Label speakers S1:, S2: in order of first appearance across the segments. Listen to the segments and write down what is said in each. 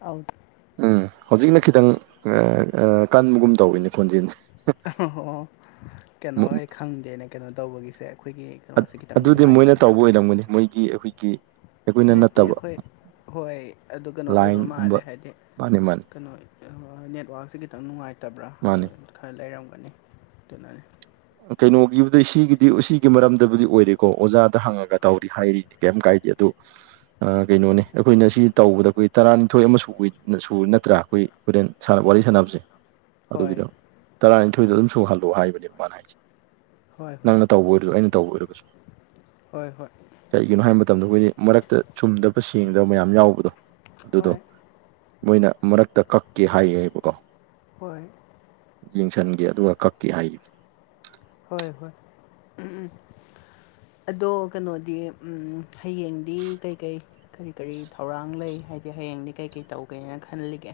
S1: ꯑꯥꯎ
S2: ꯎꯝ ꯍꯧꯖꯤꯛꯅ ꯈꯤꯇꯪ ꯑꯥ ꯑꯥ ꯀꯟꯕꯒꯨꯝ ꯇꯧꯋꯤꯅꯦ ꯈꯣꯟꯖꯦꯜꯁꯦ
S1: ꯑꯣ ꯀꯩꯅꯣ ꯑꯩ ꯈꯪꯗꯦꯅꯦ ꯀꯩꯅꯣ ꯇꯧꯕꯒꯤꯁꯦ ꯑꯩꯈꯣꯏꯒꯤ ꯀꯩꯅꯣꯁꯦ ꯈꯤꯇꯪ
S2: ꯑꯗꯨꯗꯤ ꯃꯣꯏꯅ
S1: ꯅꯨꯡꯉꯥꯏꯇꯕ꯭ꯔꯥ
S2: ꯇꯧꯕ ꯑꯣꯏꯔꯝꯒꯅꯤ ꯃꯣꯏꯒꯤ ꯑꯩꯈꯣꯏꯒꯤ ꯑꯩꯈꯣꯏꯅ
S1: ꯅꯠꯇꯦ
S2: ꯅꯠꯇꯕ
S1: ꯑꯩꯈꯣꯏ ꯍꯣꯏ ꯑꯗꯨ ꯀꯩꯅꯣ ꯑꯣꯏꯕ ꯃꯥꯜꯂꯦ
S2: ꯂꯥꯏꯟꯒꯨꯝꯕ
S1: ꯍꯥꯏꯗꯤ
S2: ꯃꯥꯅꯤ ꯃꯥꯅꯤ
S1: ꯀꯩꯅꯣ ꯅꯦꯠꯋꯥꯛꯁꯦ ꯈꯤꯇꯪ ꯅꯨꯡꯉꯥꯏꯇꯕ꯭ꯔꯥ ꯑꯗꯨ
S2: ꯃꯥꯅꯤ
S1: ꯈꯔ ꯂꯩꯔꯝꯒꯅꯤ ꯑꯗꯨꯅꯅꯤ
S2: ꯀꯩꯅꯣꯒꯤꯕꯨꯗꯤ ꯁꯤꯒꯤꯗꯤ ꯁꯤꯒꯤ ꯃꯔꯝꯗꯕꯨꯗꯤ ꯑꯣꯏꯔꯦꯀꯣ ꯑꯣꯖꯥꯗ ꯍꯪꯉꯒ ꯇꯧꯔꯤ ꯍꯥꯏꯔꯤ ꯀꯩꯝ ꯀꯥꯏꯗꯦ ꯑꯗꯨ ꯑꯥ ꯀꯩꯅꯣꯅꯦ ꯑꯩꯈꯣꯏꯅ ꯁꯤ ꯇꯧꯕꯗ ꯑꯩꯈꯣꯏ ꯇꯔꯥꯅꯤꯊꯣꯏ ꯑꯃ ꯁꯨꯏ ꯁꯨꯕ ꯅꯠꯇ꯭ꯔꯥ ꯑꯩꯈꯣꯏ ꯍꯣꯔꯦꯟ ꯁꯥ ꯋꯥꯔꯤ ꯁꯥꯟꯅꯕꯁꯦ
S1: ꯍꯣꯏ
S2: ꯑꯗꯨꯒꯤꯗ ꯇꯔꯥꯅꯤꯊꯣꯏꯗꯣ ꯑꯗꯨꯝ ꯁꯨꯍꯜꯂꯣ ꯍꯥꯏꯕꯅꯦ ꯃꯥꯅ ꯍꯥꯏꯖꯦ
S1: ꯍꯣꯏ ꯍꯣꯏ
S2: ꯅꯪꯅ ꯇꯧꯕ ꯑꯣꯏꯔꯖꯨ ꯑꯩꯅ ꯇꯧꯕ ꯑꯣꯏꯔꯒꯖꯨ
S1: ꯍꯣꯏ ꯍꯣꯏ
S2: ꯀꯩꯒꯤꯅꯣ ꯍꯥꯏꯕ ꯃꯇꯝꯗ ꯑꯩꯈꯣꯏꯗꯤ ꯃꯔꯛꯇ ꯆꯨꯝꯗꯕ ꯁꯦꯡꯗꯕ ꯃꯌꯥꯝ ꯌꯥꯎꯕꯗꯣ ꯑꯗꯨꯗꯣ
S1: ꯍꯣꯏ
S2: ꯃꯣꯏꯅ ꯃꯔꯛꯇ ꯀꯛꯀꯦ ꯍꯥꯏꯌꯦꯕꯀꯣ
S1: ꯍꯣꯏ
S2: ꯌꯦꯡꯁꯟꯒꯦ ꯑꯗꯨꯒ ꯀꯛꯀꯦ ꯍꯥꯏ
S1: ꯍꯣꯏ ꯍꯣꯏ ꯑꯗꯣ ꯀꯩꯅꯣꯗꯤ ꯎꯝ ꯍꯌꯦꯡꯗꯤ ꯀꯩꯀꯩ ꯀꯔꯤ ꯀꯔꯤ ꯊꯧꯔꯥꯡ ꯂꯩ ꯍꯥꯏꯗꯤ ꯍꯌꯦꯡꯗꯤ ꯀꯩꯀꯩ ꯇꯧꯒꯦꯅ ꯈꯜꯂꯤꯒꯦ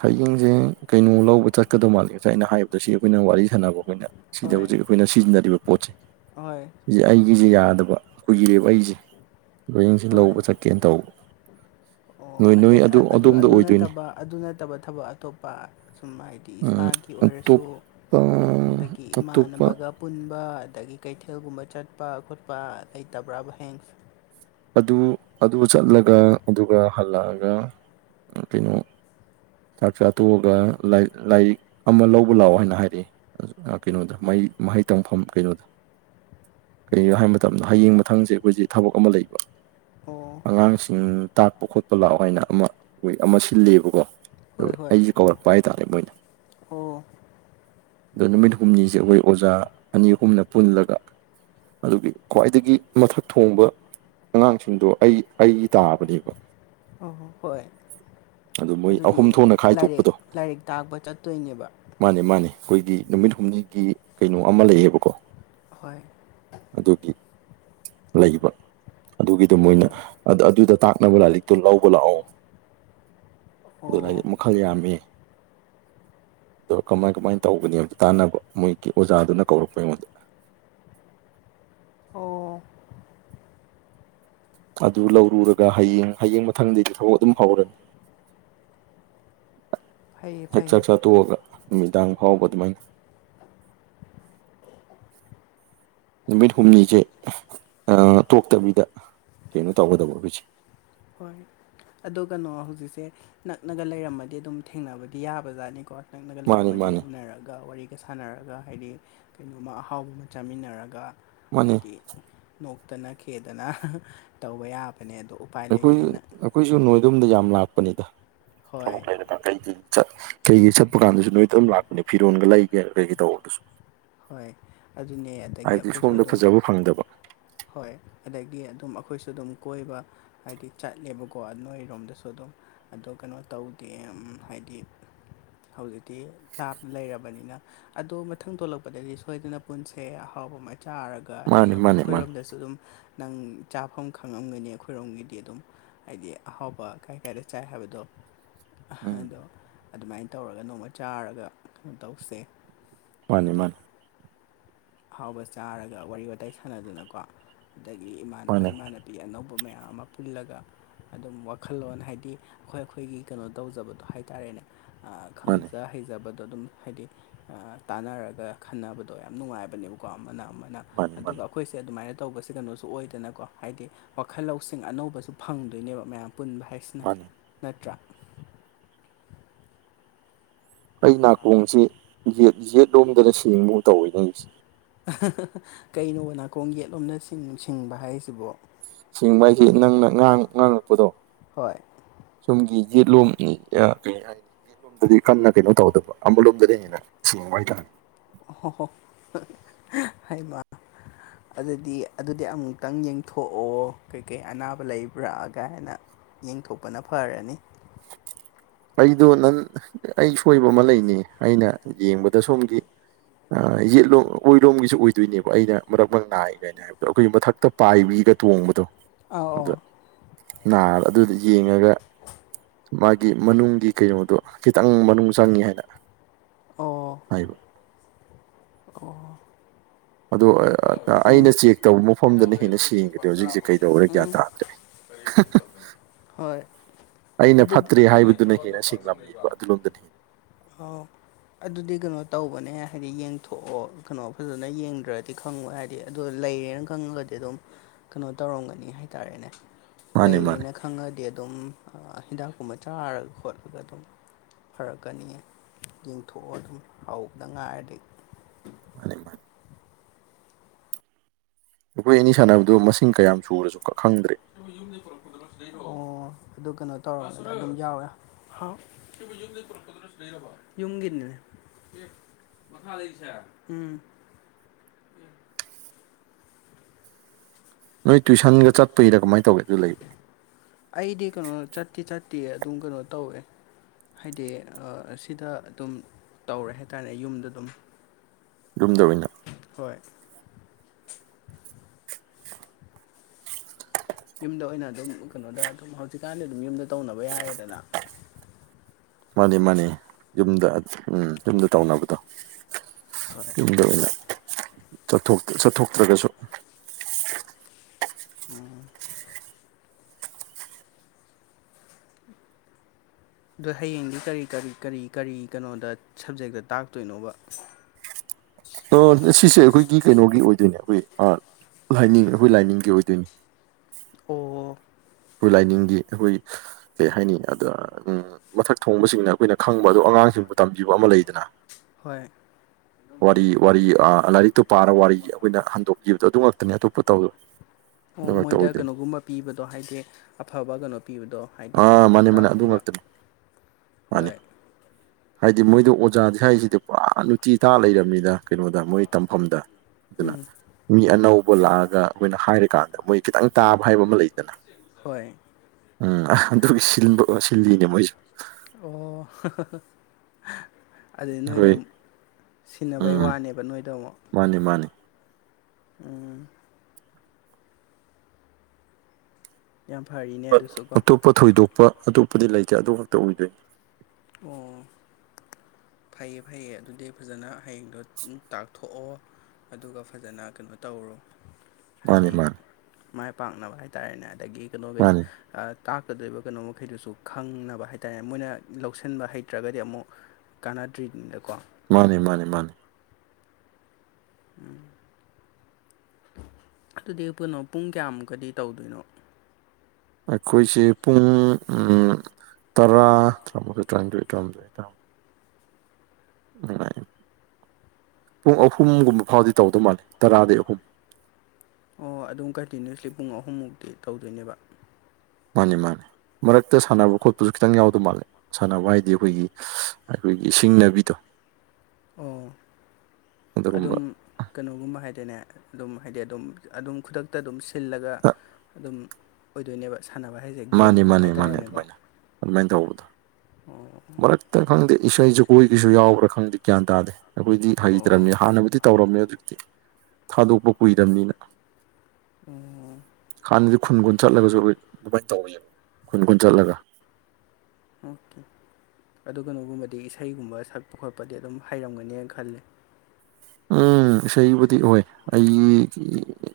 S2: ꯍꯌꯦꯡꯖꯦ ꯀꯩꯅꯣ ꯂꯧꯕ ꯆꯠꯀꯗꯧ ꯃꯥꯜꯂꯦ ꯉꯁꯥꯏ ꯑꯩꯅ ꯍꯥꯏꯕꯗꯣ ꯁꯤ ꯑꯩꯈꯣꯏꯅ ꯋꯥꯔꯤ ꯁꯥꯟꯅꯕ ꯑꯩꯈꯣꯏꯅ ꯁꯤꯗ
S1: ꯍꯣꯏ
S2: ꯍꯧꯖꯤꯛ ꯑꯩꯈꯣꯏꯅ ꯁꯤꯖꯤꯟꯅꯔꯤꯕ ꯄꯣꯠꯁꯦ
S1: ꯍꯣꯏ
S2: ꯁꯤꯖꯦ ꯑꯩꯒꯤꯖꯦ ꯌꯥꯗꯕ ꯀꯨꯏꯔꯦꯕ ꯑꯩꯖꯦ ꯂꯣꯌꯦꯡꯖꯦ
S1: ꯍꯣꯏ
S2: ꯂꯧꯕ ꯆꯠꯀꯦꯅ ꯇꯧꯕ
S1: ꯑꯣ
S2: ꯅꯣꯏ
S1: ꯑꯇꯩ
S2: ꯅꯣꯏ
S1: ꯑꯗꯨ
S2: ꯑꯗꯣꯝꯗ
S1: ꯑꯗꯨ
S2: ꯑꯣꯏꯗꯣꯏꯅꯤ
S1: ꯅꯠꯇꯕ ꯑꯗꯨ ꯅꯠꯇꯕ ꯊꯕꯛ ꯑꯇꯣꯞꯄ ꯁꯨꯝ ꯍꯥꯏꯗꯤ ꯗꯤ ꯏꯁꯥꯒꯤ ꯑꯣꯏꯔꯁꯨ
S2: ꯑꯇꯣꯞꯄ
S1: ꯑꯗꯥꯒꯤ
S2: ꯑꯇꯣꯞꯄ
S1: ꯏꯃꯥꯟꯅꯕꯒ ꯄꯨꯟꯕ ꯑꯗꯥꯒꯤ ꯀꯩꯊꯦꯜꯒꯨꯝꯕ ꯆꯠꯄ ꯈꯣꯠꯄ ꯂꯩꯇꯕ꯭ꯔꯥꯕ ꯍꯌꯦꯡꯁ
S2: ꯑꯗꯨ ꯑꯗꯨ ꯆꯠꯂꯒ ꯑꯗꯨꯒ ꯍꯜꯂꯛꯑꯒ ꯀꯩꯅꯣ ꯆꯥꯛ ꯆꯥ ꯇꯣꯛꯑꯒ ꯂꯥꯏ ꯂꯥꯏꯔꯤꯛ ꯑꯃ ꯂꯧꯕ ꯂꯥꯛꯑꯣ ꯍꯥꯏꯅ ꯍꯥꯏꯔꯛꯑꯦ ꯑꯁ ꯑꯥ ꯀꯩꯅꯣꯗ ꯃꯩ ꯃꯍꯩ ꯇꯝꯐꯝ ꯀꯩꯅꯣꯗ ꯀꯩꯒꯤꯅꯣ ꯍꯥꯏꯕ ꯃꯇꯝꯗ ꯍꯌꯦꯡ ꯃꯊꯪꯁꯦ ꯑꯩꯈꯣꯏꯁꯦ ꯊꯕꯛ ꯑꯃ ꯂꯩ
S1: ꯑꯣ
S2: ꯑꯉꯥꯡꯁꯤꯡ ꯇꯥꯛꯄ ꯈꯣꯠꯄ ꯂꯥꯛꯑꯣ ꯍꯥꯏꯅ ꯑꯃ ꯋꯤꯛ ꯑꯃ ꯁꯤꯜꯂꯤꯕꯀꯣ
S1: ꯍꯣꯏ
S2: ꯗꯨꯒ
S1: ꯍꯣꯏ
S2: ꯑꯩꯁꯦ ꯀꯧꯔꯛꯄ ꯍꯥꯏꯇꯥꯔꯦ ꯃꯣꯏꯅ
S1: ꯑꯣ
S2: ꯑꯗꯣ ꯅꯨꯃꯤꯠ ꯍꯨꯝꯅꯤꯁꯦ ꯑꯩꯈꯣꯏ ꯑꯣꯖꯥ ꯑꯅꯤ ꯑꯍꯨꯝꯅ ꯄꯨꯜꯂꯒ ꯑꯗꯨꯒꯤ ꯈ꯭ꯋꯥꯏꯗꯒꯤ ꯃꯊꯛ ꯊꯣꯡꯕ ꯑꯉꯥꯡꯁꯤꯡꯗꯣ ꯑꯩ ꯑꯩꯒꯤ ꯇꯥꯕꯅꯦꯕ
S1: ꯑꯣ ꯍꯣ ꯍꯣꯏ
S2: ꯑꯗꯨ ꯃꯣꯏ
S1: ꯑꯗꯨꯗꯤ
S2: ꯑꯍꯨꯝ ꯊꯣꯛꯅ
S1: ꯂꯥꯏꯔꯤꯛ
S2: ꯈꯥꯏꯗꯣꯛꯄꯗꯣ
S1: ꯂꯥꯏꯔꯤꯛ ꯇꯥꯛꯄ ꯆꯠꯇꯣꯏꯅꯦꯕ
S2: ꯃꯥꯅꯦ ꯃꯥꯅꯦ ꯑꯩꯈꯣꯏꯒꯤ ꯅꯨꯃꯤꯠ ꯍꯨꯝꯅꯤꯒꯤ ꯀꯩꯅꯣ ꯑꯃ ꯂꯩꯌꯦꯕꯀꯣ
S1: ꯍꯣꯏ
S2: ꯑꯗꯨꯒꯤ ꯂꯩꯕ ꯑꯗꯨꯒꯤꯗꯣ ꯃꯣꯏꯅ
S1: ꯑꯣ
S2: ꯑꯗꯥ ꯑꯗꯨꯗ ꯇꯥꯛꯅꯕ ꯂꯥꯏꯔꯤꯛꯇꯣ ꯂꯧꯕ ꯂꯥꯛꯑꯣ
S1: ꯑꯣ
S2: ꯑꯗꯨꯅꯗꯤ ꯃꯈꯜ ꯌꯥꯝꯃꯤ ꯑꯗꯣ ꯀꯃꯥꯏ ꯀꯃꯥꯏ ꯇꯧꯒꯅꯤ ꯍꯥꯏꯕꯗꯨ ꯇꯥꯟꯅꯕ ꯃꯣꯏꯒꯤ ꯑꯣꯖꯥꯗꯨꯅ ꯀꯧꯔꯛꯄ ꯑꯩꯉꯣꯟꯗ
S1: ꯑꯣ
S2: ꯑꯗꯨ ꯂꯧꯔꯨꯔꯒ ꯍꯌꯦꯡ ꯍꯌꯦꯡ ꯃꯊꯪꯗꯩꯗꯤ ꯊꯕꯛ ꯑꯗꯨꯝ ꯍꯧꯔꯅꯤ
S1: ꯐꯩꯌꯦ
S2: ꯍꯦꯛ ꯆꯥꯛ
S1: ꯐꯩꯌꯦ
S2: ꯆꯥ ꯇꯣꯛꯑꯒ ꯅꯨꯃꯤꯗꯥꯡ ꯐꯥꯎꯕ ꯑꯗꯨꯃꯥꯏ ꯅꯨꯃꯤꯠ
S1: ꯐꯩ
S2: ꯍꯨꯝꯅꯤꯁꯦ ꯑꯥ ꯇꯣꯛꯇꯕꯤꯗ ꯀꯩꯅꯣ ꯇꯧꯒꯗꯧꯕ ꯑꯩꯈꯣꯏꯁꯦ
S1: ꯍꯣꯏ ꯑꯗꯨ ꯀꯩꯅꯣ ꯍꯧꯖꯤꯛꯁꯦ ꯅꯛꯅꯒ ꯂꯩꯔꯝꯃꯗꯤ ꯑꯗꯨꯝ ꯊꯦꯡꯅꯕꯗꯤ ꯌꯥꯕꯖꯥꯠꯅꯤꯀꯣ ꯅꯛꯅꯒ
S2: ꯃꯥꯅꯤ
S1: ꯂꯩꯔꯝꯃꯗꯤ
S2: ꯃꯥꯅꯤ
S1: ꯎꯅꯔꯒ ꯋꯥꯔꯤ ꯁꯥꯟꯅꯔꯒ ꯍꯥꯏꯗꯤ ꯀꯩꯅꯣꯝꯃ ꯑꯍꯥꯎꯕꯒꯨꯝꯕ ꯆꯥꯃꯤꯟꯅꯔꯒ
S2: ꯃꯥꯅꯤ
S1: ꯍꯥꯏꯗꯤ ꯅꯣꯛꯇꯅ ꯈꯦꯗꯅ ꯇꯧꯕ ꯌꯥꯕꯅꯦ ꯑꯗꯣ ꯎꯄꯥꯏ ꯂꯩ
S2: ꯈꫭꯏꯁꯨ ꯑꯩꯈꯣꯏꯁꯨ ꯅꯣꯏꯗꯣꯝꯗ ꯌꯥꯝ ꯂꯥꯛꯄꯅꯤꯗ ꯊꯕꯛ
S1: ꯍꯣꯏ
S2: ꯂꯩꯔꯗꯥ ꯀꯩꯒꯤ ꯆꯠ ꯀꯩꯒꯤ ꯆꯠꯄ ꯀꯥꯟꯗꯁꯨ ꯅꯣꯏꯗ ꯑꯗꯨꯝ ꯂꯥꯛꯄꯅꯦ ꯐꯤꯔꯣꯟꯒ ꯂꯩꯒꯦꯅꯦ ꯀꯩꯀꯩ ꯇꯧꯕꯗꯁꯨ
S1: ꯍꯣꯏ ꯑꯗꯨꯅꯦ ꯑꯗꯥꯒꯤ
S2: ꯍꯥꯏꯕꯗꯤ
S1: ꯑꯩꯈꯣꯏꯁꯨ
S2: ꯁꯣꯝꯗ
S1: ꯑꯗꯨꯝ
S2: ꯐꯖꯕ ꯐꯪꯗꯕ
S1: ꯍꯣꯏ ꯑꯗꯥꯒꯤ ꯑꯗꯨꯝ ꯑꯩꯈꯣꯏꯁꯨ ꯑꯗꯨꯝ ꯀꯣꯏꯕ ꯍꯥꯏꯗꯤ ꯆꯠꯂꯦꯕꯀꯣ ꯅꯣꯏꯔꯣꯝꯗꯁꯨ ꯑꯗꯨꯝ ꯑꯗꯣ ꯀꯩꯅꯣ ꯇꯧꯗꯦ ꯎꯝ ꯍꯥꯏꯗꯤ ꯍꯧꯖꯤꯛꯇꯤ ꯂꯥꯞꯅ ꯂꯩꯔꯕꯅꯤꯅ ꯑꯗꯣ ꯃꯊꯪ ꯊꫭꯡꯂꯛꯄꯗꯗꯤ ꯁꯣꯏꯗꯅ ꯄꯨꯟꯁꯦ ꯑꯍꯥꯎꯕ ꯑꯃ ꯆꯥꯔꯒ ꯑꯥ ꯑꯗꯒꯤ
S2: ꯃꯥꯅꯤ ꯃꯥꯅꯤ ꯃꯥꯅꯤ
S1: ꯑꯩꯈꯣꯏꯔꯣꯝꯗꯁꯨ ꯑꯗꯨꯝ ꯅꯪ ꯆꯥꯐꯝ ꯈꯪꯉꯝꯒꯅꯤ ꯑꯩꯈꯣꯏꯔꯣꯝꯒꯤꯗꯤ ꯑꯗꯨꯝ ꯍꯥꯏꯗꯤ ꯑꯍꯥꯎꯕ ꯀꯥꯏ ꯀꯥꯏꯗ ꯆꯥꯏ ꯍꯥꯏꯕꯗꯣ
S2: ꯎꯝ
S1: ꯑꯗꯣ ꯑꯗꯨꯃꯥꯏꯟ ꯇꯧꯔꯒ ꯅꯣꯡꯃ ꯆꯥꯔꯒ ꯀꯩꯅꯣ ꯇꯧꯁꯦ
S2: ꯃꯥꯅꯤ
S1: ꯍꯥꯏꯗꯤ
S2: ꯃꯥꯅꯤ
S1: ꯑꯍꯥꯎꯕ ꯆꯥꯔꯒ ꯋꯥꯔꯤ ꯋꯥꯇꯥꯏ ꯁꯥꯟꯅꯗꯅꯀꯣ ꯑꯗꯒꯤ ꯏꯃꯥꯟꯅꯕ
S2: ꯃꯥꯅꯤ
S1: ꯏꯃꯥꯟꯅꯕꯤ ꯕꯤ ꯑꯅꯧꯕ ꯃꯌꯥꯝ ꯑꯃ ꯄꯨꯜꯂꯒ ꯑꯗꯨꯝ ꯋꯥꯈꯜꯂꯣꯟ ꯍꯥꯏꯗꯤ ꯑꯩꯈꯣꯏ ꯑꯩꯈꯣꯏꯒꯤ ꯀꯩꯅꯣ ꯇꯧꯖꯕꯗꯣ ꯍꯥꯏꯇꯥꯔꯦꯅꯦ ꯑꯥ
S2: ꯃꯥꯅꯤ
S1: ꯈꯪꯖ ꯍꯩꯖꯕꯗꯣ ꯗꯨꯝ ꯍꯥꯏꯗꯤ ꯑꯥ ꯇꯥꯟꯅꯔꯒ ꯈꯟꯅꯕꯗꯣ ꯌꯥꯝ ꯅꯨꯡꯉꯥꯏꯕ ꯅꯦꯕꯀꯣ ꯑꯃꯅ ꯑꯃꯅ
S2: ꯃꯥꯅꯤ ꯃꯥꯅꯤ
S1: ꯑꯗꯨꯒ ꯑꯩꯈꯣꯏꯁꯦ ꯑꯗꯨꯃꯥꯏꯅ ꯇꯧꯕꯁꯦ ꯀꯩꯅꯣꯁꯨ ꯑꯣꯏꯗꯅꯀꯣ ꯍꯥꯏꯗꯤ ꯋꯥꯈꯜ ꯂꯧꯁꯤꯡ ꯑꯅꯧꯕꯁꯨ ꯐꯪꯗꯣꯏꯅꯦꯕ ꯃꯌꯥꯝ ꯄꯨꯟꯕ ꯍꯥꯏꯁꯤꯅ
S2: ꯃꯥꯅꯤ
S1: ꯅꯠꯇ꯭ꯔꯥ
S2: ꯑꯩ
S1: ꯍꯣꯏ
S2: ꯅꯥꯀꯣꯡꯁꯤ ꯌꯦꯠ ꯌꯦꯠꯂꯣꯝꯗꯅ ꯁꯦꯡꯕꯒꯨꯝ ꯇꯧꯋꯤꯅꯦꯁꯦ
S1: ꯀꯩꯅꯣ ꯅꯥꯀꯣꯡ ꯌꯦꯠꯂꯣꯝꯗ ꯁꯤꯡ ꯁꯤꯡꯕ ꯍꯥꯏꯁꯤꯕꯣ
S2: ꯁꯦꯡꯕ ꯍꯥꯏꯁꯦ ꯅꯪꯅ ꯉꯥꯡ ꯉꯥꯡꯉꯛꯄꯗꯣ
S1: ꯍꯣꯏ
S2: ꯁꯨꯝꯒꯤ ꯌꯦꯠꯂꯣꯝ ꯏ ꯑꯥ ꯀꯩ ꯍꯥꯏꯅꯤ ꯂꯣꯝꯗꯗꯤ ꯀꯟꯅ ꯀꯩꯅꯣ ꯇꯧꯗꯕ ꯑꯃꯂꯣꯝꯗꯅ ꯍꯦꯟꯅ ꯁꯦꯡꯕ ꯍꯥꯏ ꯇꯥꯔꯦ
S1: ꯍꯩꯃ ꯑꯗꯨꯗꯤ ꯑꯗꯨꯗꯤ ꯑꯃꯨꯛꯇꯪ ꯌꯦꯡꯊꯣꯛꯑꯣ ꯀꯩꯀꯩ ꯑꯅꯥꯕ ꯂꯩꯕ꯭ꯔꯥꯥ ꯀꯥꯏꯍꯥꯏꯅ ꯌꯦꯡꯊꯣꯛꯄꯅ ꯐꯔꯅꯤ
S2: ꯑꯩꯗꯣ ꯅꯪ ꯑꯩ ꯁꯣꯏꯕ ꯑꯃ ꯂꯩꯅꯦ ꯑꯩꯅ ꯌꯦꯡꯕꯗ ꯁꯣꯝꯒꯤ ꯑꯥ ꯌꯦꯠꯂꯣꯝ ꯑꯣꯏꯔꯣꯝꯒꯤꯁꯦ ꯑꯣꯏꯗꯣꯏꯅꯦꯕ ꯑꯩꯅ ꯃꯔꯛ ꯃꯔꯛ ꯅꯥꯏꯒ ꯍꯥꯏꯕꯗꯣ ꯑꯈꯣꯏ ꯃꯊꯛꯇ ꯄꯥꯏꯕꯤꯒ ꯇꯣꯡꯕꯗꯣ
S1: ꯑꯥ ꯑꯣ
S2: ꯑꯗ ꯅꯥ ꯑꯗꯨꯗꯣ ꯌꯦꯡꯉꯒ ꯃꯥꯒꯤ ꯃꯅꯨꯡꯒꯤ ꯀꯩꯅꯣꯗꯣ ꯈꯤꯇꯪ ꯃꯅꯨꯡ ꯆꯪꯉꯦ ꯍꯥꯏꯅ
S1: ꯑꯣ
S2: ꯍꯥꯏꯕ
S1: ꯑꯣ
S2: ꯑꯗꯣ ꯑꯩꯅ
S1: ꯎꯝ
S2: ꯆꯦꯛ ꯇꯧꯕ ꯃꯐꯝꯗꯅ ꯍꯦꯟꯅ ꯁꯦꯡꯈꯔ꯭ꯦ ꯍꯧꯖꯤꯛꯁꯦ ꯀꯩꯗꯧꯔꯦ ꯒ꯭ꯌꯥꯟ
S1: ꯎꯝ
S2: ꯇꯥꯗ꯭ꯔꯦ
S1: ꯍꯣꯏ
S2: ꯑꯩꯅ
S1: ꯑꯗꯨꯗꯤ
S2: ꯐꯠꯇ꯭ꯔꯦ
S1: ꯍꯩꯅꯧ
S2: ꯍꯥꯏꯕꯗꯨꯅ
S1: ꯂꯩꯇ꯭ꯔꯕ
S2: ꯍꯦꯟꯅ
S1: ꯑꯇꯣꯞꯄ ꯅꯪ
S2: ꯁꯦꯡꯂꯝꯃꯦꯕ
S1: ꯂꯩꯕꯗꯣ
S2: ꯑꯗꯨꯂꯣꯝꯗꯅ ꯍꯦꯟꯅ
S1: ꯑꯥꯎ ꯑꯗꯨꯗꯤ ꯀꯩꯅꯣ ꯇꯧꯕꯅꯦ ꯍꯥꯏꯗꯤ ꯌꯦꯡꯊꯣꯛꯑꯣ ꯀꯩꯅꯣ ꯐꯖꯅ ꯌꯦꯡꯗ꯭ꯔꯗꯤ ꯈꯪꯕ꯭ꯔꯥ ꯍꯥꯏꯗꯤ ꯑꯗꯣ ꯂꯩꯌꯦꯅ ꯈꯪꯉꯒꯗꯤ ꯑꯗꯨꯝ ꯀꯩꯅꯣ ꯇꯧꯔꯝꯒꯅꯤ ꯍꯥꯏꯇꯥꯔꯦꯅꯦ
S2: ꯃꯥꯅꯦ ꯃꯥꯅꯦ
S1: ꯂꯩꯌꯦꯅ ꯈꯪꯉꯗꯤ ꯑꯗꯨꯝ ꯑꯥ ꯍꯤꯗꯥꯛꯀꯨꯝꯕ ꯆꯥꯔꯒ ꯈꯣꯠꯂꯒ ꯑꯗꯨꯝ ꯐꯔꯛꯀꯅꯤꯌꯦ ꯌꯦꯡꯊꯣꯛꯑꯣ ꯑꯗꯨꯝ ꯍꯧꯕꯗ ꯉꯥꯏꯔꯗꯤ
S2: ꯃꯥꯅꯦ ꯃꯥꯅꯦ ꯑꯩꯈꯣꯏ ꯑꯅꯤ ꯁꯥꯟꯅꯕꯗꯣ ꯃꯁꯤꯡ ꯀꯌꯥꯝ ꯁꯨꯔꯁꯨꯀꯣ ꯈꯪꯗꯦ
S1: ꯑꯣ ꯑꯗꯨ ꯀꯩꯅꯣ ꯇꯧꯔꯁꯨ ꯑꯗꯨꯝ ꯌꯥꯎꯔꯦ ꯍꯥ [unintelligible] ꯌꯨꯝꯒꯤꯅꯦ ꯑꯦ ꯃꯈꯥ ꯂꯩꯁꯦ ꯎꯝ
S2: ꯅꯣꯏ ꯇꯨꯏꯁꯟꯒ ꯆꯠꯄꯩꯔ ꯀꯃꯥꯏ ꯇꯧꯏ ꯑꯗꯨ ꯂꯩꯕ
S1: ꯑꯩꯗꯤ ꯀꯩꯅꯣ ꯆꯠꯇꯤ ꯆꯠꯇꯤꯌꯦ ꯑꯗꯨꯝ ꯀꯩꯅꯣ ꯇꯧꯋꯦ ꯍꯥꯏꯗꯤ ꯑꯥ ꯁꯤꯗ ꯑꯗꯨꯝ ꯇꯧꯔꯦ ꯍꯥꯏꯇꯥꯔꯦ ꯌꯨꯝꯗ ꯑꯗꯨꯝ
S2: ꯌꯨꯝꯗ ꯑꯣꯏꯅ
S1: ꯍꯣꯏ ꯌꯨꯝꯗ ꯑꯣꯏꯅ ꯑꯗꯨꯝ ꯀꯩꯅꯣꯗ ꯑꯗꯨꯝ ꯍꯧꯖꯤꯛꯀꯥꯟꯗꯤ ꯑꯗꯨꯝ ꯌꯨꯝꯗ ꯇꯧꯅꯕ ꯌꯥꯔꯦꯗꯅ
S2: ꯃꯥꯅꯦ ꯃꯥꯅꯦ ꯌꯨꯝꯗ ꯎꯝ ꯌꯨꯝꯗ ꯇꯧꯅꯕꯗꯣ
S1: ꯍꯣꯏ
S2: ꯌꯨꯝꯗ ꯑꯣꯏꯅ ꯆꯠꯊꯣꯛ ꯆꯠꯊꯣꯛꯇ꯭ꯔꯒꯁꯨ
S1: ꯎꯝ ꯑꯗꯣ ꯍꯌꯦꯡꯗꯤ ꯀꯔꯤ ꯀꯔꯤ ꯀꯔꯤ ꯀꯔꯤ ꯀꯩꯅꯣꯗ ꯁꯕꯖꯦꯛꯇ ꯇꯥꯛꯇꯣꯏꯅꯣꯕ
S2: ꯑ ꯁꯤꯁꯦ ꯑꯩꯈꯣꯏꯒꯤ ꯀꯩꯅꯣꯒꯤ ꯑꯣꯏꯗꯣꯏꯅꯦ ꯑꯩꯈꯣꯏ ꯑꯥ ꯂꯥꯏꯅꯤꯡ ꯑꯩꯈꯣꯏ ꯂꯥꯏꯅꯤꯡꯒꯤ ꯑꯣꯏꯗꯣꯏꯅꯤ
S1: ꯑꯣ
S2: ꯑꯈꯣꯏ ꯂꯥꯏꯅꯤꯡꯒꯤ ꯑꯩꯈꯣꯏ ꯀꯩ ꯍꯥꯏꯅꯤ ꯑꯗ ꯎꯝ ꯃꯊꯛ ꯊꯣꯡꯕꯁꯤꯡꯅ ꯑꯈꯣꯏꯅ ꯈꯪꯕ ꯑꯗꯣ ꯑꯉꯥꯡꯁꯤꯡꯕꯨ ꯇꯝꯕꯤꯕ ꯑꯃ ꯂꯩꯗꯅ
S1: ꯍꯣꯏ
S2: [inaudible] ꯋꯥꯔꯤ ꯋꯥꯔꯤ ꯑꯥ ꯂꯥꯏꯔꯤꯛꯇꯨ ꯄꯥꯔ ꯋꯥꯔꯤ ꯑꯈꯣꯏꯅ ꯍꯟꯗꯣꯛꯄꯤꯕꯗꯣ ꯑꯗꯨ ꯉꯛꯇꯅꯤ ꯑꯇꯣꯞꯄ ꯇꯧꯔꯣꯏ ꯑꯗꯨ
S1: ꯑꯣ
S2: ꯉꯥꯛꯇ
S1: ꯃꯣꯏꯗ
S2: ꯑꯣꯏꯗꯣꯏꯅꯤ
S1: ꯀꯩꯅꯣꯒꯨꯝꯕ ꯄꯤꯕꯗꯣ ꯍꯥꯏꯗꯤ ꯑꯐꯕ ꯀꯩꯅꯣ ꯄꯤꯕꯗꯣ ꯍꯥꯏꯗꯤ
S2: ꯑꯥ ꯃꯥꯅꯦ ꯃꯥꯅꯦ ꯑꯗꯨ
S1: ꯄꯥꯎꯇꯥꯛꯀꯨꯝꯕ
S2: ꯉꯥꯛꯇꯅꯤ ꯃꯥꯅꯤ
S1: ꯍꯣꯏ
S2: ꯍꯥꯏꯗꯤ ꯃꯣꯏꯗꯣ ꯑꯣꯖꯥꯗꯤ ꯍꯥꯏꯁꯤꯗꯤ ꯄꯨꯔꯥ ꯇꯤ ꯇꯥ ꯂꯩꯔꯕꯅꯤꯅ ꯀꯩꯅꯣꯗ ꯃꯣꯏ ꯇꯝꯐꯝꯗ ꯑꯗꯨꯅ
S1: ꯎꯝ
S2: ꯃꯤ ꯑꯅꯧꯕ ꯂꯥꯛꯑꯒ ꯑꯈꯣꯏꯅ ꯍꯥꯏꯔꯀꯥꯟꯗ ꯃꯣꯏ ꯈꯤꯇꯪ ꯇꯥꯕ ꯍꯥꯏꯕ ꯑꯃ ꯂꯩꯗꯅ
S1: ꯍꯣꯏ
S2: ꯎꯝ ꯑ ꯑꯗꯨꯒꯤ ꯁꯤꯟꯕ ꯁꯤꯜꯂꯤꯅꯦ ꯃꯣꯏꯁꯨ
S1: ꯑꯣ ꯍꯥ ꯍꯥ ꯍꯥ ꯑꯗꯨꯗꯤ ꯅꯣꯏꯅ
S2: ꯑꯩꯈꯣꯏ
S1: ꯁꯤꯟꯅꯕꯩ ꯋꯥꯅꯦꯕ ꯅꯣꯏꯗ ꯑꯃꯨꯛ
S2: ꯃꯥꯅꯦ ꯃꯥꯅꯦ
S1: ꯎꯝ ꯌꯥꯝ ꯐꯔꯤꯅꯦ ꯑꯗꯨꯁꯨ ꯀꯣ
S2: ꯄꯨ ꯊꯣꯏꯗꯣꯛꯄ ꯑꯇꯣꯞꯄꯗꯤ ꯂꯩꯇꯦ ꯑꯗꯨ ꯈꯛꯇ ꯑꯣꯏꯗꯣꯏꯅꯤ
S1: ꯑꯣ ꯐꯩꯌꯦ ꯐꯩꯌꯦ ꯑꯗꯨꯗꯤ ꯐꯖꯅ ꯍꯌꯦꯡꯗꯣ ꯇꯥꯛꯊꯣꯛ ꯑꯣ ꯑꯗꯨꯒ ꯐꯖꯅ ꯀꯩꯅꯣ ꯇꯧꯔꯣ
S2: ꯃꯥꯅꯤ
S1: ꯍꯥꯏꯗꯤ
S2: ꯃꯥꯅꯤ
S1: ꯃꯥꯏ ꯄꯥꯛꯅꯕ ꯍꯥꯏꯇꯥꯔꯦꯅꯦ ꯑꯗꯒꯤ ꯀꯩꯅꯣꯈꯩꯗꯤ
S2: ꯃꯥꯅꯤ
S1: ꯑꯥ ꯇꯥꯛꯀꯗꯧꯔꯤꯕ ꯀꯩꯅꯣ ꯃꯈꯩꯗꯨꯁꯨ ꯈꯪꯅꯕ ꯍꯥꯏꯇꯥꯔꯦ ꯃꯣꯏꯅ ꯂꯧꯁꯤꯟꯕ ꯍꯩꯇ꯭ꯔꯒꯗꯤ ꯑꯃꯨꯛ ꯀꯥꯟꯅꯗ꯭ꯔꯤꯅꯤꯅꯀꯣ
S2: ꯃꯥꯅꯦ ꯃꯥꯅꯦ ꯃꯥꯅꯦ
S1: ꯎꯝ ꯑꯗꯨꯗꯤ ꯑꯩ ꯀꯣꯏꯅꯣ ꯄꯨꯡ ꯀꯌꯥꯃꯨꯛꯀꯗꯤ ꯇꯧꯗꯣꯏꯅꯣ
S2: ꯑꯩꯈꯣꯏꯁꯦ ꯄꯨꯡ ꯇꯔꯥ ꯇꯔꯥꯃꯊꯣꯏ ꯇꯔꯥꯅꯤꯊꯣꯏ ꯇꯔꯥꯍꯨꯝꯗꯣꯏ ꯇꯔꯃ ꯎ ꯄꯨꯡ
S1: ꯑꯣ
S2: ꯑꯍꯨꯝꯒꯨꯝꯕ ꯐꯥꯎꯗꯤ ꯇꯧꯗꯧ ꯃꯥꯜꯂꯦ ꯇꯔꯥꯗꯒꯤ ꯑꯍꯨꯝ
S1: ꯑꯣ ꯑꯗꯨꯝ ꯀꯟꯇꯤꯅ꯭ꯌꯨꯁꯂꯤ ꯄꯨꯡ ꯑꯍꯨꯝꯃꯨꯛꯇꯤ ꯇꯧꯗꯣꯏꯅꯦꯕ
S2: ꯃꯥꯅꯤ ꯃꯥꯅꯤ ꯃꯔꯛꯇ ꯁꯥꯟꯅꯕ ꯈꯣꯠꯄꯁꯨ ꯈꯤꯇꯪ ꯌꯥꯎꯗ ꯃꯥꯂꯦ ꯁꯥꯟꯅꯕ ꯍꯥꯏꯗꯤ ꯑꯩꯈꯣꯏꯒꯤ ꯑꯩꯈꯣꯏꯒꯤ ꯁꯤꯡꯅꯕꯤꯗꯣ
S1: ꯑꯣ
S2: ꯑꯗꯨꯒꯨꯝꯕ
S1: ꯑꯗꯨꯝ ꯀꯩꯅꯣꯒꯨꯝꯕ ꯍꯥꯏꯗꯅꯦ ꯑꯗꯨꯝ ꯍꯥꯏꯗꯤ ꯑꯗꯨꯝ ꯑꯗꯨꯝ ꯈꯨꯗꯛꯇ ꯑꯗꯨꯝ ꯁ ꯁꯤꯜꯂꯒ
S2: ꯑ
S1: ꯑꯗꯨꯝ ꯑꯣꯏꯗꯣꯏꯅꯦꯕ ꯁꯥꯟꯅꯕ ꯍꯥꯏꯁꯦ
S2: ꯃꯥꯅꯦ
S1: ꯒꯦꯝꯒꯨꯝꯕ
S2: ꯃꯥꯅꯦ ꯃꯥꯅꯦ
S1: ꯍꯥꯏꯇꯥꯔꯦꯅꯦꯀꯣ
S2: ꯑꯗꯨꯃꯥꯏꯅ ꯑꯗꯨꯃꯥꯏꯅ ꯇꯧꯕꯗꯣ
S1: ꯑꯣ
S2: ꯃꯔꯛꯇ ꯈꯪꯗꯦ ꯏꯁꯩ ꯖꯒꯣꯏꯒꯤꯁꯨ ꯌꯥꯎꯕ꯭ꯔꯥ ꯈꯪꯗꯦ ꯒ꯭ꯌꯥꯟ ꯇꯥꯗꯦ ꯑꯩꯈꯣꯏꯗꯤ
S1: ꯑꯣ
S2: ꯍꯩꯇ꯭ꯔꯕꯅꯤ ꯍꯥꯟꯅꯕꯨꯗꯤ ꯇꯧꯔꯝꯃꯦ ꯍꯧꯖꯤꯛꯇꯤ ꯊꯥꯗꯣꯛꯄ ꯀꯨꯏꯔꯕꯅꯤꯅ
S1: ꯎꯝ
S2: ꯍꯥꯟꯅꯗꯤ ꯈꯨꯟ ꯒꯨꯟ ꯆꯠꯂꯒꯁꯨ ꯑꯩꯈꯣꯏ ꯑꯗꯨꯃꯥꯏꯅ ꯇꯧꯋꯦꯕ ꯈꯨꯟ ꯀꯨꯟ ꯆꯠꯂꯒ
S1: ꯑꯣꯀꯦ ꯑꯗꯨ ꯀꯩꯅꯣꯒꯨꯝꯕꯗꯤ ꯏꯁꯩꯒꯨꯝꯕ ꯁꯛꯄ ꯈꯣꯠꯄꯗꯤ ꯑꯗꯨꯝ ꯍꯩꯔꯝꯒꯅꯦꯅ ꯈꯜꯂꯦ
S2: ꯎꯝ ꯏꯁꯩꯕꯨꯗꯤ ꯍꯣꯏ ꯑꯩꯒꯤ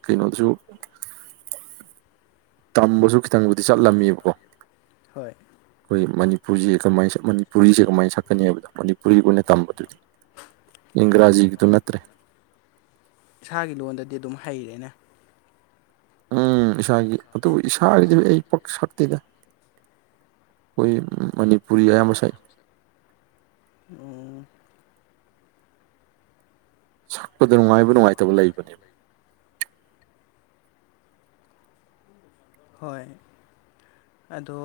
S2: ꯀꯩꯅꯣꯗꯨꯁꯨ ꯇꯝꯕꯁꯨ ꯈꯤꯇꯪꯕꯨꯗꯤ ꯆꯠꯂꯝꯃꯦꯕꯀꯣ
S1: ꯍꯣꯏ
S2: ꯑꯩꯈꯣꯏ ꯃꯅꯤꯄꯨꯔꯁꯦ ꯀꯃꯥꯏꯟ ꯁꯛ ꯃꯅꯤꯄꯨꯔꯤꯁꯦ ꯀꯃꯥꯏꯂ ꯁꯛꯀꯅꯤ ꯍꯥꯏꯕꯗ ꯃꯅꯤꯄꯨꯔꯤ ꯑꯣꯏꯅ ꯇꯝꯕꯗꯨꯗꯤ
S1: ꯑꯣ
S2: ꯏꯪꯒꯔꯥꯖꯤꯒꯤꯗꯨ ꯅꯠꯇ꯭ꯔꯦ
S1: ꯏꯁꯥꯒꯤ ꯂꯣꯟꯗꯗꯤ ꯑꯗꯨꯝ ꯍꯩꯔꯦꯅꯦ
S2: ꯎꯝ ꯏꯁꯥꯒꯤ ꯑꯗꯨꯕꯨ ꯏꯁꯥꯒꯤꯗꯤ ꯑꯩ ꯄꯛ ꯁꯛꯇꯦꯗ ꯈꯣꯏ ꯃꯅꯤꯄꯨꯔꯤ ꯑꯌꯥꯝꯕ ꯁꯛꯏ
S1: ꯎꯝ
S2: ꯁꯛꯄꯗ ꯅꯨꯡꯉꯥꯏꯕ ꯅꯨꯡꯉꯥꯏꯇꯕ ꯂꯩꯕꯅꯦꯕ
S1: ꯍꯣꯏ ꯑꯗꯣ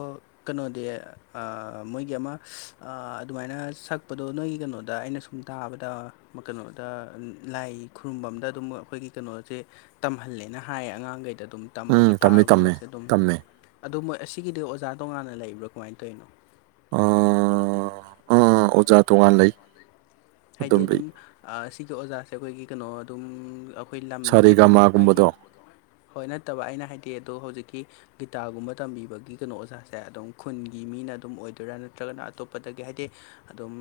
S1: ꯀꯩꯅꯣꯗꯤ ꯑ ꯃꯣꯏꯒꯤ ꯑꯃ ꯑꯗꯨꯃꯥꯏꯅ ꯁꯛꯄꯗꯣ ꯅꯣꯏꯒꯤ ꯀꯩꯅꯣꯗ ꯑꯩꯅ ꯁꯨꯝ ꯇꯥꯕꯗ ꯑꯃ ꯀꯩꯅꯣꯗ ꯂꯥꯏ ꯈꯨꯔꯨꯝꯕꯝꯗ ꯑꯗꯨꯝ ꯑꯩꯈꯣꯏꯒꯤ ꯀꯩꯅꯣꯖꯦ ꯇꯝꯍꯜꯂꯦꯅ ꯍꯥꯏꯌꯦ ꯑꯉꯥꯡꯒꯩꯗ ꯑꯗꯨꯝ ꯇꯝꯕ
S2: ꯎꯝ ꯇꯝꯃꯦ ꯇꯝꯃꯦ
S1: ꯒꯤꯇꯥꯔꯒꯨꯝꯕꯁꯦ ꯑꯗꯨꯝ
S2: ꯇꯝꯃꯦ
S1: ꯑꯗꯣ ꯃꯣꯏ ꯑꯁꯤꯒꯤꯗꯤ ꯑꯣꯖꯥ ꯇꯣꯉꯥꯟꯅ ꯂꯩꯕ꯭ꯔꯥ ꯀꯃꯥꯏꯟ ꯇꯧꯋꯤꯅꯣ
S2: ꯑꯥ ꯑ ꯑꯣꯖꯥ ꯇꯣꯉꯥꯟ ꯂꯩ
S1: ꯍꯥꯏꯗꯤ
S2: ꯑꯗꯨꯝꯕꯩ
S1: ꯑꯗꯨꯝ ꯑ ꯁꯤꯒꯤ ꯑꯣꯖꯥꯁꯦ ꯑꯩꯈꯣꯏꯒꯤ ꯀꯩꯅꯣ ꯑꯗꯨꯝ ꯑ ꯈꯣꯏ ꯂꯝꯗꯨꯒꯤ
S2: ꯁꯥꯔꯦ
S1: ꯑꯗꯨꯝ ꯅꯣꯏꯒꯤ
S2: ꯒꯃꯥꯒꯨꯝꯕꯗꯣ
S1: ꯍꯣꯏ ꯅꯠꯇꯕ ꯑꯩꯅ ꯍꯥꯏꯗꯤ ꯑꯗꯣ ꯍꯧꯖꯤꯛꯀꯤ ꯒꯤꯇꯥꯔꯒꯨꯝꯕ ꯇꯝꯕꯤꯕꯒꯤ ꯀꯩꯅꯣ ꯑꯣꯖꯥꯁꯦ ꯑꯗꯨꯝ ꯈꯨꯟꯒꯤ ꯃꯤꯅ ꯑꯗꯨꯝ ꯑꯣꯏꯗꯣꯏꯔꯥ ꯅꯠꯇ꯭ꯔꯒꯅ ꯑꯇꯣꯞꯄꯗꯒꯤ ꯍꯥꯏꯗꯤ ꯑꯗꯨꯝ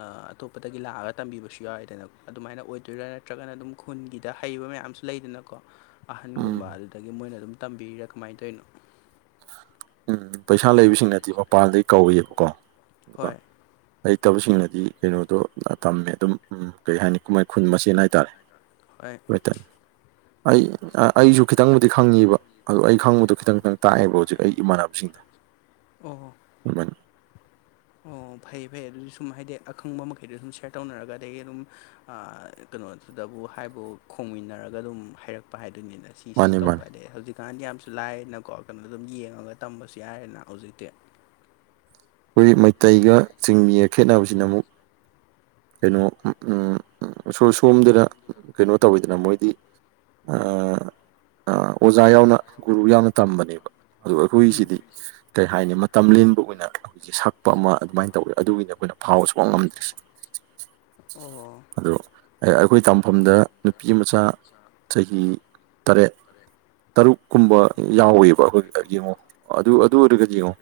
S1: ꯑ ꯑꯇꯣꯞꯄ ꯇꯒꯤ ꯂꯥꯛꯑꯒ ꯇꯝꯕꯤꯕꯁꯨ ꯌꯥꯎꯋꯦꯗꯅ ꯑꯗꯨꯃꯥꯏꯅ ꯑꯣꯏꯗꯣꯏꯔꯥ ꯅꯠꯇ꯭ꯔꯒꯅ ꯑꯗꯨꯝ ꯈꯨꯟꯒꯤꯗ ꯍꯩꯕ ꯃꯌꯥꯝꯁꯨ ꯂꯩꯗꯅꯀꯣ
S2: ꯎꯝ
S1: ꯑꯍꯟꯒꯨꯝꯕ ꯑꯗꯨꯗꯒꯤ ꯃꯣꯏꯅ ꯑꯗꯨꯝ ꯇꯝꯕꯤꯔꯤꯔꯥ ꯀꯃꯥꯏ ꯇꯣꯏꯅꯣ
S2: ꯎꯝ ꯄꯩꯁꯥ ꯂꯩꯕꯁꯤꯡꯅꯗꯤ ꯃꯄꯥꯟꯗꯒꯤ ꯀꯧꯋꯦꯕꯀꯣ ꯑꯗꯨꯒ
S1: ꯍꯣꯏ
S2: ꯍꯩꯇꯕꯁꯤꯡꯅꯗꯤ ꯀꯩꯅꯣꯗꯣ ꯇꯝꯃꯦ ꯑꯗꯨꯝ ꯎꯝ ꯀꯩ ꯍꯥꯏꯅꯤ ꯃꯣꯏ ꯈꯨꯟ ꯃꯁꯦꯟ ꯍꯥꯏꯇꯥꯔꯦ
S1: ꯑꯩ
S2: ꯕꯦꯇ ꯑꯩ ꯑꯥ ꯑꯩꯁꯨ ꯈꯤꯇꯪꯕꯨꯗꯤ ꯈꯪꯉꯤꯕ ꯑꯗꯣ ꯑꯩ ꯈꯪꯕꯗꯣ ꯈꯤꯇꯪ ꯈꯤꯇꯪ ꯇꯥꯛꯑꯦꯕ ꯍꯧꯖꯤꯛ ꯑꯩ ꯏꯃꯥꯟꯅꯕꯁꯤꯡ
S1: ꯑꯣ
S2: [unintelligible]
S1: ꯑꯣ ꯐꯩ ꯐꯩ ꯑꯗꯨꯗꯤ ꯁꯨꯝ ꯍꯥꯏꯗꯤ ꯑꯈꯪꯕ ꯃꯈꯩꯗꯣ ꯁꯨꯝ ꯁꯤꯌꯔ ꯇꯧꯅꯔꯒ ꯑꯗꯒꯤ ꯑꯗꯨꯝ ꯑꯥ ꯀꯩꯅꯣꯗꯨꯗꯕꯨ ꯍꯥꯏꯕꯨ ꯈꯣꯡꯃꯤꯟꯅꯔꯒ ꯑꯗꯨꯝ ꯍꯩꯔꯛꯄ ꯍꯥꯏꯗꯨꯅꯤꯗ ꯁꯤꯁꯤ
S2: ꯃꯥꯅꯤ
S1: ꯇꯧꯕ
S2: ꯃꯥꯅꯤ
S1: ꯍꯥꯏꯗꯤ ꯍꯧꯖꯤꯛꯀꯥꯟꯗꯤ ꯌꯥꯝꯁꯨ ꯂꯥꯏꯔꯦꯅꯀꯣ ꯀꯩꯅꯣ ꯑꯗꯨꯝ ꯌꯦꯡꯉꯒ ꯇꯝꯕꯁꯨ ꯌꯥꯏꯌꯦꯅꯥ ꯍꯧꯖꯤꯛꯇꯤ
S2: ꯍꯨꯖꯤꯛ ꯃꯩꯇꯩꯒ ꯆꯤꯡꯃꯤ ꯑ ꯈꯦꯠꯅꯕꯖꯤꯅ ꯑꯃꯨꯛ ꯀꯩꯅꯣ ꯎꯝ ꯎꯝ ꯁꯣ ꯁꯣꯝꯗꯅ ꯀꯩꯅꯣ ꯇꯧꯋꯤꯗꯅ ꯃꯣꯏꯗꯤ ꯑꯥ ꯑꯥ ꯑꯣꯖꯥ ꯌꯥꯎꯅ ꯒꯨꯔꯨ ꯌꯥꯎꯅ ꯇꯝꯕꯅꯦꯕ ꯑꯗꯨꯒ
S1: ꯎꯝ
S2: ꯑꯩꯈꯣꯏꯒꯤꯁꯤꯗꯤ ꯀꯩ ꯍꯥꯏꯅꯤ ꯃꯇꯝ ꯂꯦꯟꯕ ꯑꯣꯏꯅ ꯑꯩꯈꯣꯏꯖꯦ ꯁꯛꯄ ꯑꯃ ꯑꯗꯨꯃꯥꯏꯟ ꯇꯧꯋꯦ ꯑꯗꯨꯒꯤꯅꯦ ꯑꯩꯈꯣꯏꯅ ꯐꯥꯎꯕ ꯁꯨꯡꯉꯝ ꯉꯝꯗ꯭ꯔꯤꯁꯦ
S1: ꯑꯣ
S2: ꯑꯗꯨ ꯑꯩ ꯑꯩꯈꯣꯏ ꯇꯥꯝꯐꯝꯗ ꯅꯨꯄꯤ ꯃꯆꯥ ꯆꯍꯤ ꯇꯔꯦꯠ ꯇꯔꯨꯛꯀꯨꯝꯕ ꯌꯥꯎꯔꯤꯕ ꯑꯩꯈꯣꯏ ꯀ ꯌꯦꯡꯉꯣ ꯑꯗꯨ ꯑꯗꯨ ꯑꯣꯏꯔꯒꯗꯤ ꯌꯦꯡꯉꯣ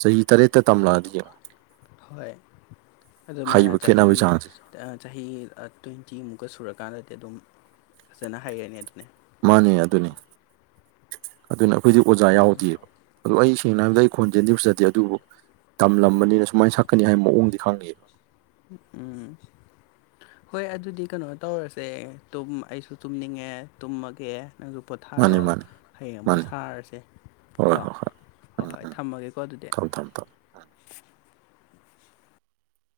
S2: ꯆꯍꯤ ꯇꯔꯦꯠꯇ ꯇꯝꯂꯛꯑꯗꯤ ꯌꯦꯡꯉꯣ
S1: ꯍꯣꯏ ꯑꯗꯨ ꯃꯥꯅ
S2: ꯍꯩꯕ
S1: ꯆꯍꯤ
S2: ꯈꯦꯠꯅꯕꯒꯤ ꯆꯥꯡꯁꯦ
S1: ꯑꯥ ꯆꯍꯤ ꯇꯣꯏꯇꯤꯃꯨꯛꯀ ꯁꯨꯔꯀꯥꯟꯗꯗꯤ ꯑꯗꯨꯝ ꯐꯖꯅ ꯍꯩꯔꯅꯤ ꯑꯗꯨꯅꯦ
S2: ꯃꯥꯅꯦ ꯑꯗꯨꯅꯦ ꯑꯗꯨꯅ ꯑꯈꯣꯏꯗꯤ ꯑꯣꯖꯥ
S1: ꯎꯝ
S2: ꯌꯥꯎꯗꯦꯕ ꯑꯗꯨ ꯑꯩ ꯁꯦꯡꯅ ꯍꯥꯏꯕꯗ ꯑꯩ ꯈꯣꯟꯖꯦꯟꯗꯤ ꯐꯖꯗꯦ ꯑꯗꯨꯕꯨ ꯇꯝꯂꯝꯕꯅꯤꯅ ꯁꯨꯃꯥꯏꯅ ꯁꯛꯀꯅꯤ ꯍꯥꯏꯕ ꯃꯑꯣꯡꯗꯤ ꯈꯪꯉꯦ
S1: ꯎꯝ ꯍꯣꯏ ꯑꯗꯨꯗꯤ ꯀꯩꯅꯣ ꯇꯧꯔꯁꯦ ꯇꯨꯝ ꯑꯩꯁꯨ ꯇꯨꯝꯅꯤꯡꯉꯦ ꯇꯨꯝꯃꯒꯦ ꯅꯪꯖꯨ
S2: ꯃꯥꯅꯦ
S1: ꯄꯣꯊꯥꯔꯣ
S2: ꯃꯥꯅꯦ
S1: ꯍꯌꯦꯡ ꯑꯃꯨꯛ
S2: ꯃꯥꯅꯦ
S1: ꯁꯥꯔꯁꯦ ꯀꯣ
S2: ꯍꯣꯏ ꯍꯣꯏ ꯍꯣꯏ
S1: ꯍꯣꯏ
S2: ꯎꯝ
S1: ꯍꯣꯏ
S2: ꯎꯝ
S1: ꯊꯝꯃꯒꯦꯀꯣ ꯑꯗꯨꯗꯤ
S2: ꯊꯝꯃꯦ ꯊꯝꯃꯦ